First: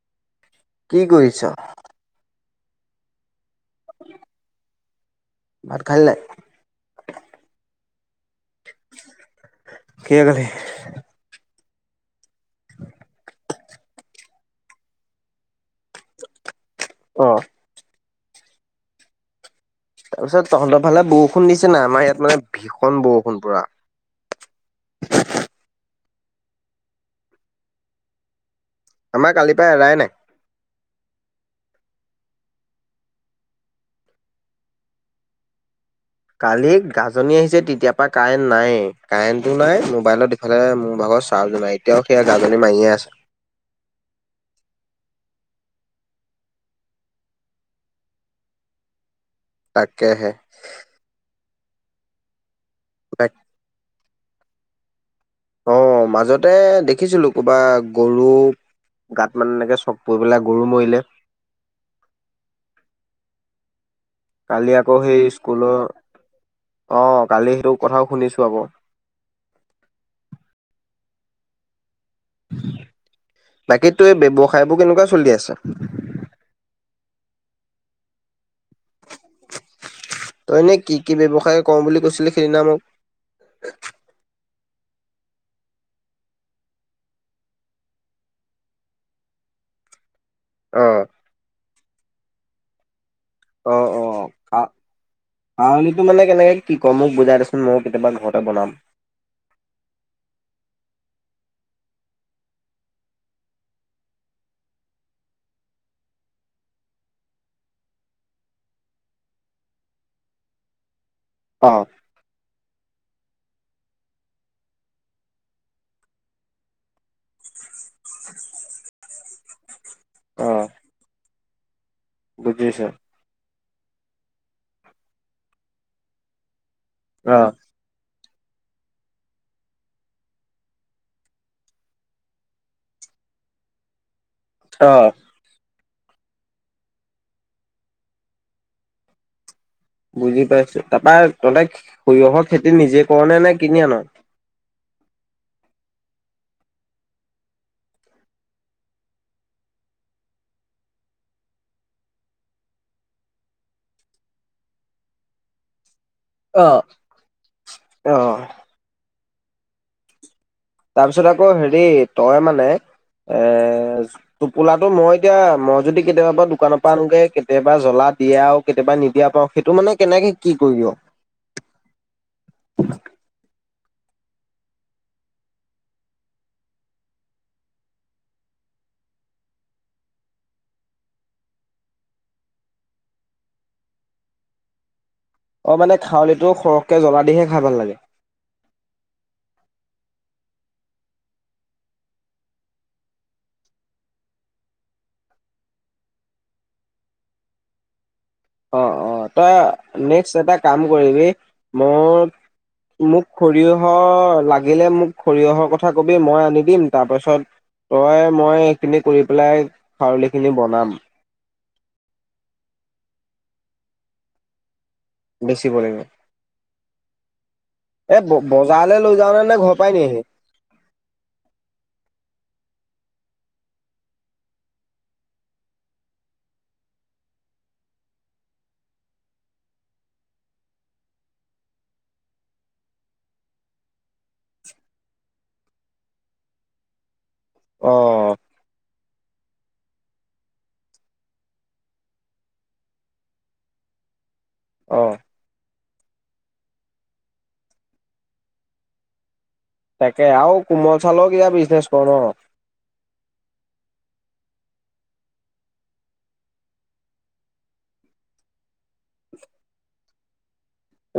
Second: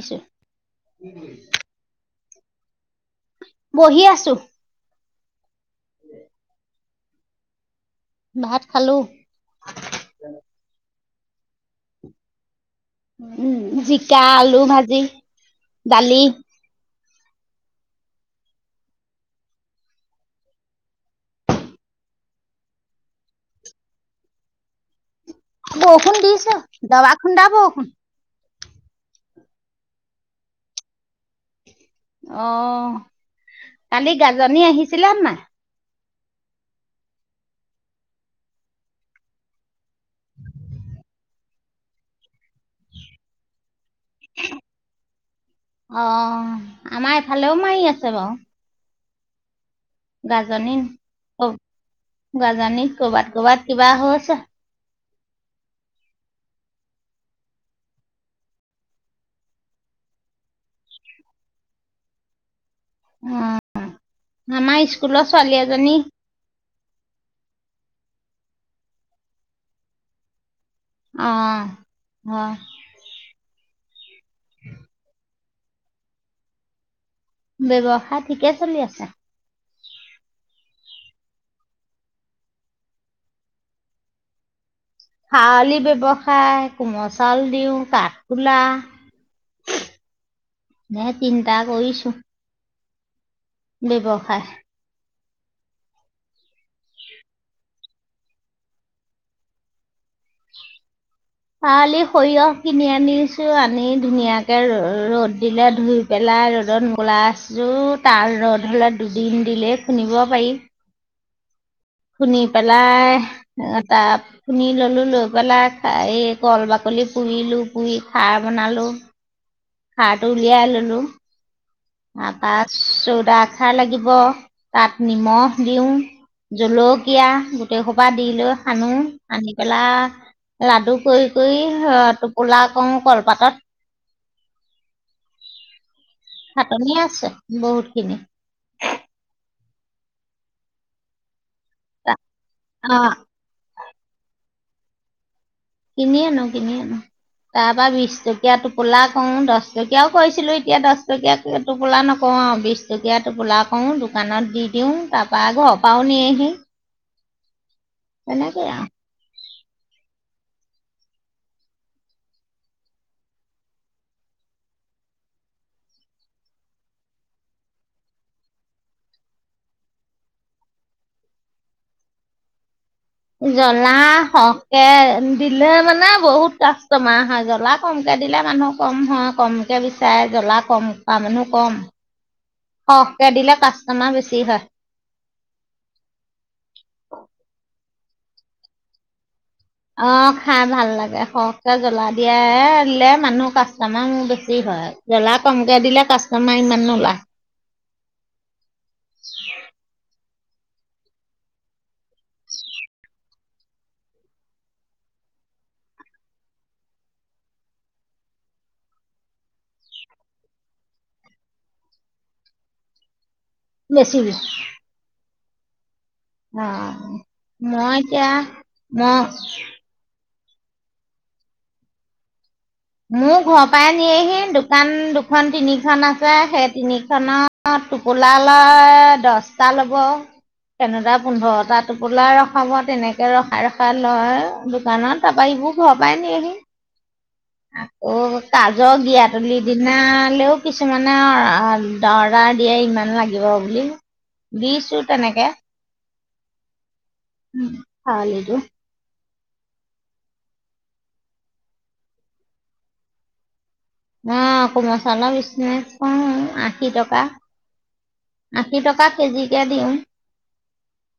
আছা কি কৰিছ বহি আছো ভাত খালি নাই ভাত খালো। কিহে খালি? উম জিকা আলু ভাজি ডালি অ। তাৰপিছত তহঁতৰ ফালে বৰষুণ দিছে নাই? আমাৰ ইয়াত মানে ভীষণ বৰষুণ পুৰা। বৰুখুন দিছ দাবাখুন্দা বৰুখুন। আমাৰ কালিৰ পৰা এৰাই নাই। অ কালি গাজনী আহিছিলে নে নাই? কালি গাজনি আহিছে তেতিয়াৰ পৰা কাৰেন্ট নাই, কাৰেণ্টটো নাই মোবাইলত ইফালে মোৰ ভাগৰ চাজ নাই এতিয়াও সেইয়া গাজনী মাৰিয়ে আছে। অ আমাৰ এফালেও মাৰি আছে বাও। তাকেহে গাজনী অ গাল জানি কৰ'বাত কৰ'বাত কিবা হ' [unintelligible] আহ মাজতে দেখিছিলো ক'ৰবা গৰু গাত মানে এনেকে চক পৰি পেলাই গৰু মৰিলে। উম্। কালি আকৌ সেই স্কুলৰ অ কালি সেইটো কথাও শুনিছো আক। অ। হ [unintelligible] বাকীতো এই ব্যবসায়বোৰ কেনেকুৱা চলি আছে? ব ব্যৱসায় ঠিকে চলি আছে তই নে কি? কি ব্যৱসায় ক বুলি কৈছিলে সেইদিনা মোক? খাৱলি ব্যৱসায়, কোমল চাউল দিওঁ, কাঠ কোলা অ', ম চিনন্তা কৰি উ [unintelligible] আহ অ ক পাৱলিটো মানে কেনেকে কি কয় মোক বুজাই দেচোন ময়ো কেতিয়াবা ঘৰতে বনাম? পৱলি সৰিয়হ কিনি আনিছোঁ, আনি ধুনীয়াকে ৰ ৰ'দ দিলে ধুই পেলাই ৰ'দত মলাই আছো তাৰ ৰ'দ হ'লে দুদিন দিলেই খুন্দিব পাৰি। অ। খুন্দি পেলাই এটা খুন্দি ললোঁ লৈ পেলাই এই কল বাকলি পুৰিলো পুৰি খাৰ বনালোঁ সাৰটো অ উলিয়াই ললো, তাৰপা বুজিছো চৌদা আখাৰ লাগিব তাত নিমখ দিওঁ। জলকীয়া অ', গোটেই দি লৈ সানো সানি পেলাই লাডু কৰি কৰি টোপোলা কৰো কলপাতত। অ। খাটনি আছে বহুত খিনি। বুজি পাইছো তাৰপৰা তহতে তা- সৰিয়হৰ খেতি নিজে অ' কৰ নে নে কিনি আন? কিনি আনোঁ কিনি আনোঁ। তাৰ পৰা বিশ টকীয়া টোপোলা কৰোঁ, দহ টকীয়াও কৰিছিলোঁ, এতিয়া দহ টকীয়া টোপোলা নকৰোঁ, বিশ টকীয়া টোপোলা কৰোঁ। দোকানত দি দিওঁ তাৰ পৰা আকৌ পাও, নিয়েহি। অ', অ তেনেকেই আও। তাৰ পিছত আকৌ হেৰি, তই মানে, এ, টোপোলাটো মই এতিয়া, মই যদি কেতিয়াবা দোকানৰ পৰা আনোগে, কেতিয়াবা জ্বলা দিয়া পাওঁ আৰু কেতিয়াবা নিদিয়া পাওঁ, সেইটো মানে কেনেকে কি কৰি দিয়? জ্বলা সৰহকে দিলে মানে বহুত কাষ্টমাৰ হয়, জ্বলা কমকে দিলে মানুহ কম হয়, কমকে বিচাৰে, জ্বলা কমকে খোৱা মানুহ কম। সৰহকে দিলে কাষ্টমাৰ বেছি হয়। অ' মানে খউলিটো সৰহকে জ্বলা দিহে খাই ভাল লাগে। অ খাই ভাল লাগে, সৰহকে জ্বলা দিয়া, দিলে মানুহ কাষ্টমাৰ বেছি হয়। জ্বলা কমকে দিলে কাষ্টমাৰ ইমান নোলায়। অ' অ' তই নেক্স এটা কাম কৰিবি, মোৰ, মোক সৰিয়হ লাগিলে, মোক সৰিয়হৰ কথা কবি, মই আনি দিম। তাৰপাছত তই মই সেইখিনি কৰি পেলাই খউলিখিনি বনাম। বেছিবি? বেছিব লাগিব। অ মই এ এতিয়া, বজাৰলৈ লৈ মই যাও নে নে ঘৰ পৰাই নিয়েহি মোৰ ঘৰৰ পৰাই নিয়েহি, দোকান দুখন তিনিখন আছে, সেই তিনিখনত টোপোলা লয়, দহটা ল'ব তেনেটা পোন্ধৰটা টোপোলা ৰখাব, তেনেকে ৰখাই ৰখাই লয় দোকানত। তাৰপা সিবোৰ ঘৰৰ পৰাই নিয়েহি। অ আকৌ কাজৰ গিয়াত পাতলি দিনালৈও কিছুমানে অৰ্ডাৰ দিয়ে ইমান লাগিব বুলি। অ দিছোঁ তেনেকে উম খাউলীটো। তাকে আৰু কোমল চউালৰ কিবা বিজনেছ কৰ ন? অ' কুমল চাউলৰ বিচনেছ‌ কওঁ। আশী টকা, আশী টকা কেজিকে দিওঁ।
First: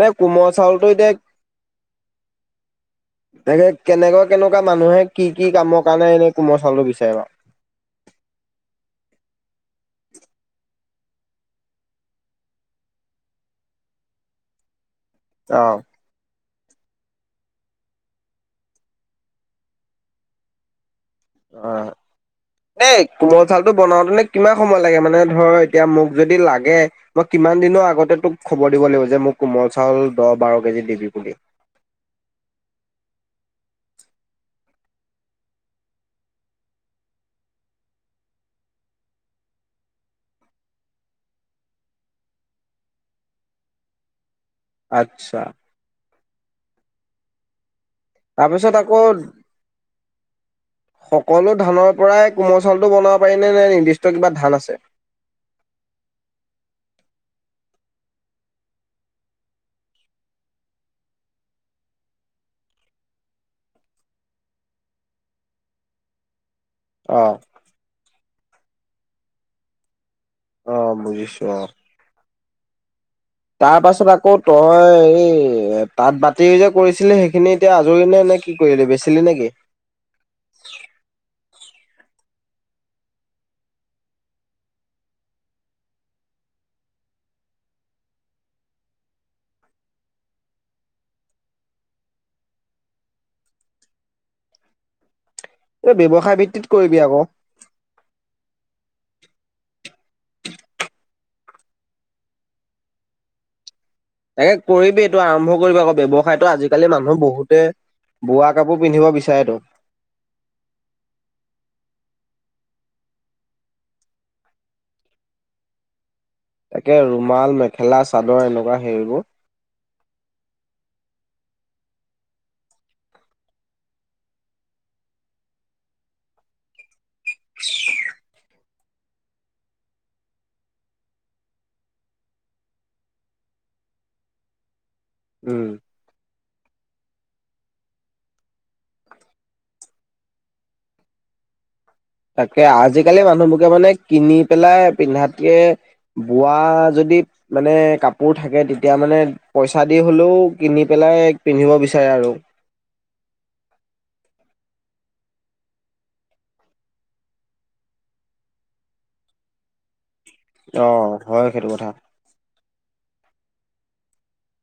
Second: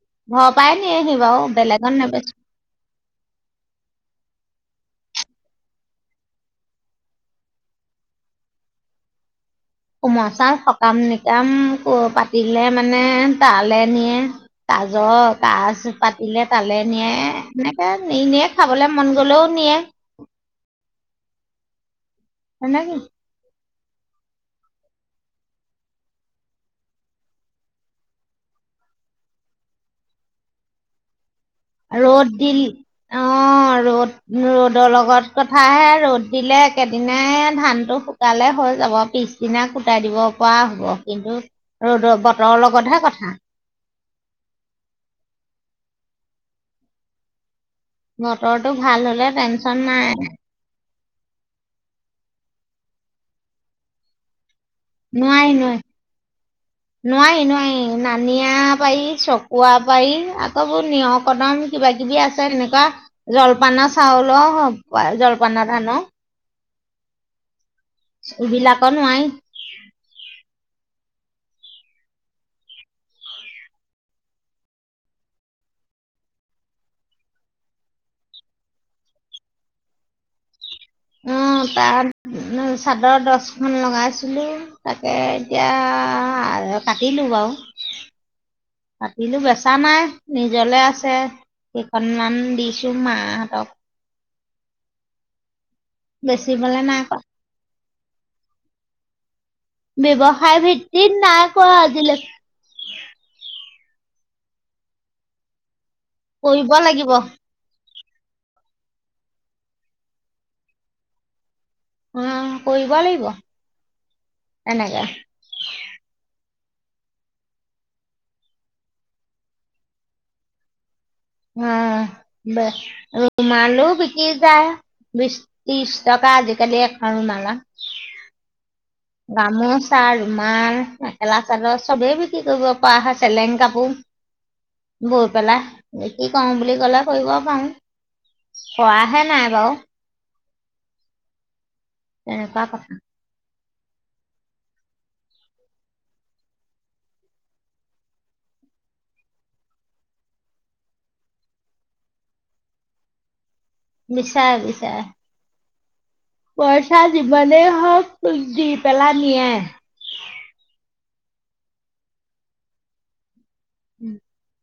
এ কোমল ঘৰৰ পৰাই চাউলটো এতিয়া নিয়েহি বাৰু বেলেগত নেবেচো দেগে কেনেকুৱা, কেনেকুৱা মানুহে কি কি কামৰ কাৰণে এনেই, কুমল চাউলটো বিচাৰে বাৰু? কুমল চাউল স কাম নিকাম পাতিলে মানে তালৈ নিয়ে জ কাজ পাতিলে তালে নিয়ে, এনেকে নি নিয়ে, খাবলে মন গলেও নিয়ে। অ' সেনেকে দেই, কুমলচাউল টো বনাওতেনে কিমান সময় লাগে, মানে ধৰ এতিয়া মোক যদি লাগে, মই কিমান দিনৰ আগতে তোক খবৰ দিব লাগিব যে, মোক কুমল চাউল দহ বাৰ কেজি দিবি বুলি। ৰ'দ দিল, অ'হ ৰ'দ ৰ'দৰ লগত কথাহে। ৰ'দ দিলে একেদিনাই ধানটো শুকালে হৈ যাব। পিছদিনা কুটাই দিব পৰা হ'ব, কিন্তু ৰদৰ বতৰৰ লগতহে কথা। আচ্ছা। বটৰটো তাৰপিছত আকৌ ভাল হ'লে টেনচন নাই। সকলো ধানৰ পৰাই কোমল চাউলটো বনাব পাৰি নে, নে নিৰ্দিষ্ট কিবা ধান আছে? নোৱাৰি, নোৱাৰি, নোৱাৰি, নোৱাৰি, নানিয়া পাৰি, চকুৱা পাৰি, আকৌ এইবোৰ নিয়ৰ কদম কিবা কিবি আছে তেনেকুৱা, জলপানৰ চাউলৰ জলপানৰ ধানৰ অ'হ! ইবিলাকৰ নোৱাৰি। অ' বুজিছোঁ অ'! তাৰ পাছত আকৌ তই এই তাঁত বতি যে কৰিছিলি, সেইখিনি এতিয়া আজৰি নে, নে কি কৰিলি বেচিলি নেকি? অ' তাঁত চাদৰ দহখন লগাইছিলোঁ তাকে এতিয়া কাটিলোঁ বাৰু। কাটিলো‍ঁ বেচা নাই। নিজৰলে আছে, কেইখনমান দিছোঁ মাহঁতক। এইটো ব্যৱসায় ভিত্তিত বেচিবলে নাই কৰিবি কৰা আকৌ। ব্যৱসায় ভিত্তিত নাই কৰা আজিলৈকে। তাকে কৰিবি এইটো আৰম্ভ কৰিবি আকৌ। ব্যৱসায়তটো কৰিব আজিকালি লাগিব মানুহ অ বহুতে বোৱা কাপোৰ পিন্ধিব বিচাৰে তো অ কৰিব লাগিব এনেকে তাকে ৰুমাল মেখেলা চাদৰ এনেকুৱা হেৰিবোৰ অ দে ৰুমালো বিকি যায় বিশ ত্ৰিশ টকা আজিকালি এখন ৰুমালৰ গামোচা ৰুমাল মেখেলা চাদৰ চবেই বিক্ৰী কৰিব পৰা হয় চেলেং কাপোৰ বৈ উম, পেলাই। কওঁ বুলি কলে কৰিব পাৰে কৰাহে নাই বাৰু তাকে তেনেকুৱা কথা আজিকালি মানুহবোৰ মানে কিনি পেলাই পিন্ধাে বোৱা যদি মানে কাপোৰ থাকে তেতিয়া মানে পইচা দি হ'লেও কিনি পেলাই পিন্ধিব বিচাৰে আৰু বিচাল বিচাল পইচা যিমানেই হওক ত দি পেলেই নিয়ে অ হয় সেইটো কথা। [unintelligible]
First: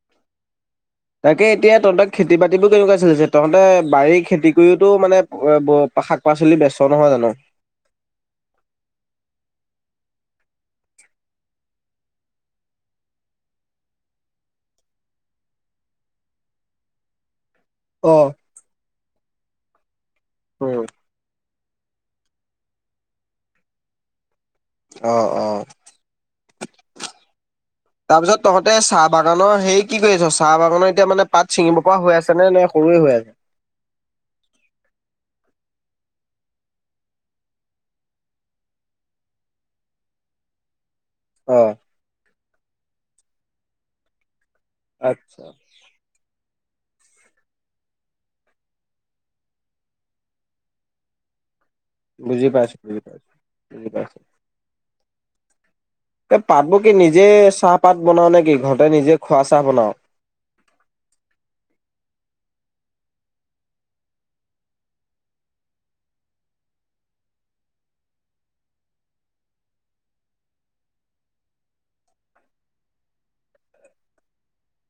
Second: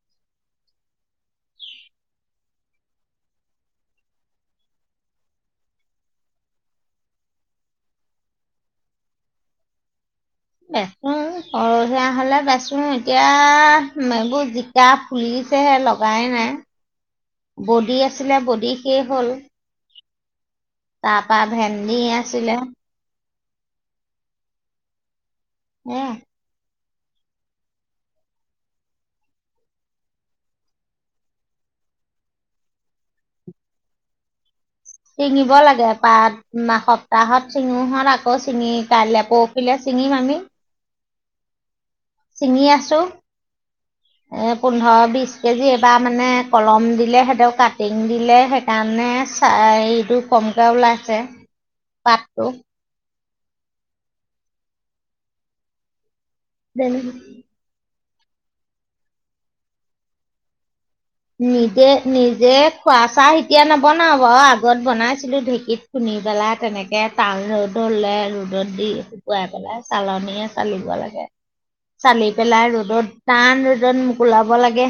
তাকে এতিয়া তহঁতক খেতি বাতিবোৰ কেনেকুৱা চলিছে তহঁতে বাৰী খেতি কৰিওতো মানে শাক পাচলি বেচ নহয় জানো? বেচো সৰহীয়া হলে বেচো এতিয়া এইবোৰ জিকা ফুলিছেহে লগাই নাই? বডি অ', আছিলে বডি শেষ হ'ল। উম, তৰপা ভেন্দি আছিলে। অহ এয়া। তাৰপিছত তহঁতে চাহ বাগানৰ হেই কি কৰি আছ চাহ বাগানৰ এতিয়া মানে পাত ছিঙিব পৰা হৈ আছে নে নে সৰুৱে হৈ আছে? চিঙিব লাগে পাত সপ্তাহত চিঙোহত আকৌ ছিঙি কাইলৈ পৰখিলে ছিঙিম আমি অ ছিঙি আছো। এই পোন্ধৰ বিশ আচ্ছা কেজি এইবাৰ মানে কলম দিলে সিহঁক কাটিং দিলে সেইকাৰণে চাহ এইটো কমকৈ ওলাইছে। পাতটো বুজি পাইছো বুজি পাইছো। ঠিক আছে। এই পাতবোৰ কি নিজে চাহপাত বনাও নেকি ঘৰতে নিজে খোৱা চাহ বনাও। নিজে নিজে খোৱা চাহ এতিয়া নবনাও বাৰু আগত বনাইছিলো ঢেঁকীত খুন্দি পেলাই তেনেকে তাল ৰ'দ হলে ৰ'দত দি শুকুৱাই পেলাই চালনীয়ে চালিব লাগে চালি পেলাই ৰ'দত টান ৰ'দত মোকোলাব লাগে।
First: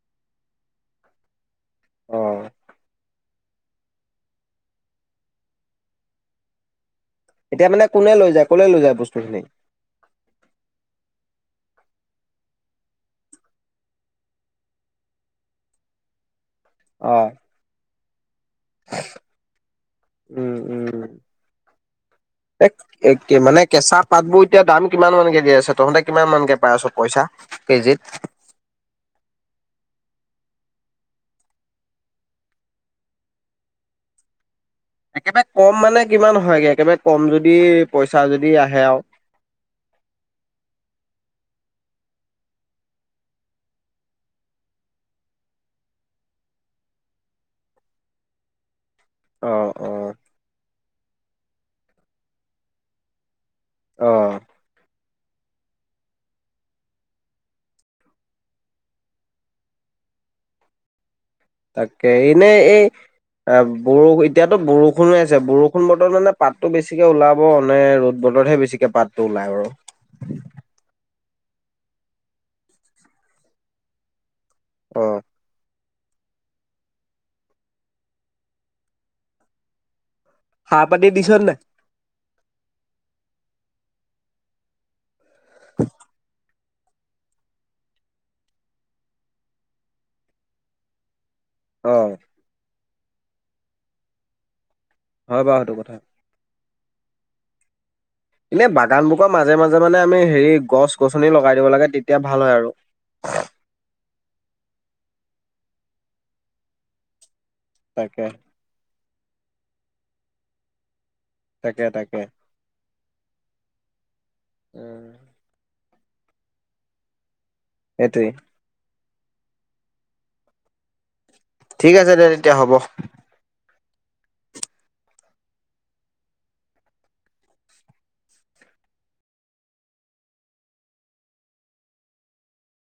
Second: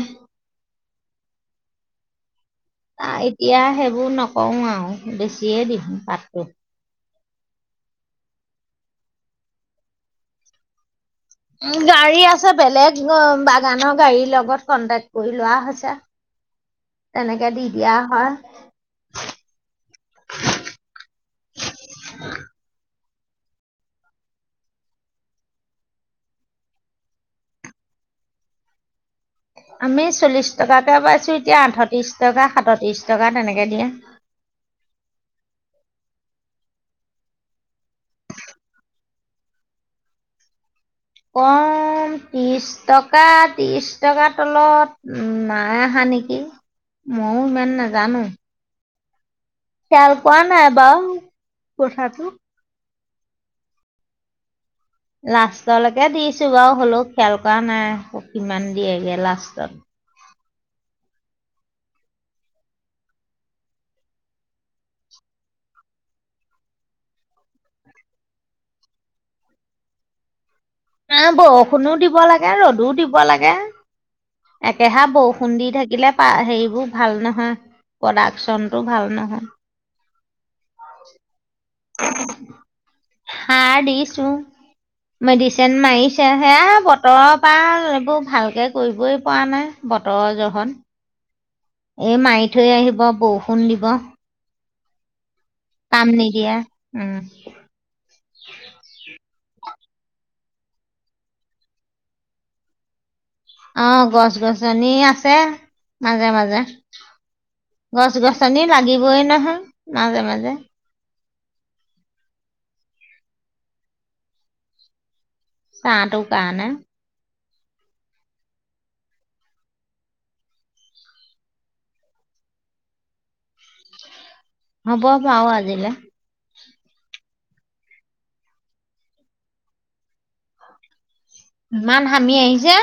অ এতিয়া সেইবোৰ নকৰো আৰু বেছিয়ে দিম পাতটো। এতিয়া মানে কোনে লৈ যায় কলৈ লৈ যায় বস্তু খিনি। উ গাড়ী আছে বেলেগ বাগানৰ গাড়ীৰ লগত কন্টেক্ট কৰি লোৱা হৈছে। অ', তেনেকে দি দিয়া। হা উম উম এ মানে কেঁচা পাতবোৰ এতিয়া দাম কিমান মানকে দি আছে তহঁতে কিমান মানকে পাই আছ পইচা কেজিত। আমি চল্লিশ টকাকে পাইছো এতিয়া আঠত্ৰিশ টকা সাতত্ৰিশ টকা তেনেকে দিয়া। একেবাৰে কম মানে কিমান হয়গে একেবাৰে কম যদি পইচা যদি আহে আও। কম ত্ৰিশ টকা ত্ৰিশ টকাৰ তলত নাই অহা নেকি ময়ো ইমান নাজানো। অ', অ', খেল কোৱা নাই বা। কঠটো। অহ। লাষ্টলৈকে দিছো বাৰু হ'লেও খয়াল কৰা নাই কিমান দিয়েগে লাষ্টত। তাকে এনেই এই বৰষু এতিয়াতো বৰষুণ আছে বৰষুণ বতৰত মানে পাতটো বেছিকে ওলাব নে ৰ'দ বতৰতহে বেছিকে পাতটো ওলায় বাৰু। অ বৰষুণও দিব লাগে ৰ'দোও দিব লাগে। অ। একেহা বৰষুণ দি থাকে। কিলে প হেৰিবোৰ ভাল নহয় প্ৰডাকশচন টো ভাল নহয়। হা পতি দিছৰ নাই! সাৰ দিছো মেডিচিন মাৰিছে সেয়া বতৰৰ পৰা এইবোৰ ভালকে কৰিবই পৰা নাই বতৰৰ জহত। অ এই মাই থৈ আহিব। বা বৌ শুন দিব। হয় বাৰু সেইটো কথা। কাম নিদিয়ে, উম। এনে বাগান বোৰকৰৰ মাজে মাজে মানে আমি হেৰি। গছ গছনি লগাই দিব লাগে তেতিয়া ভাল হয় আৰু। অ গছ গছনি আছে মাজে মাজে। গছ তাকে গছনি লাগিব। গৈ নহয় মাজে মাজে। তাকে তাকে উ। কাহ তও কাৰনে। এইটোৱেই। ঠিক আছে দে তেতিয়া হ'ব। হ বব আজিলে। ইমান হামি আহিছে।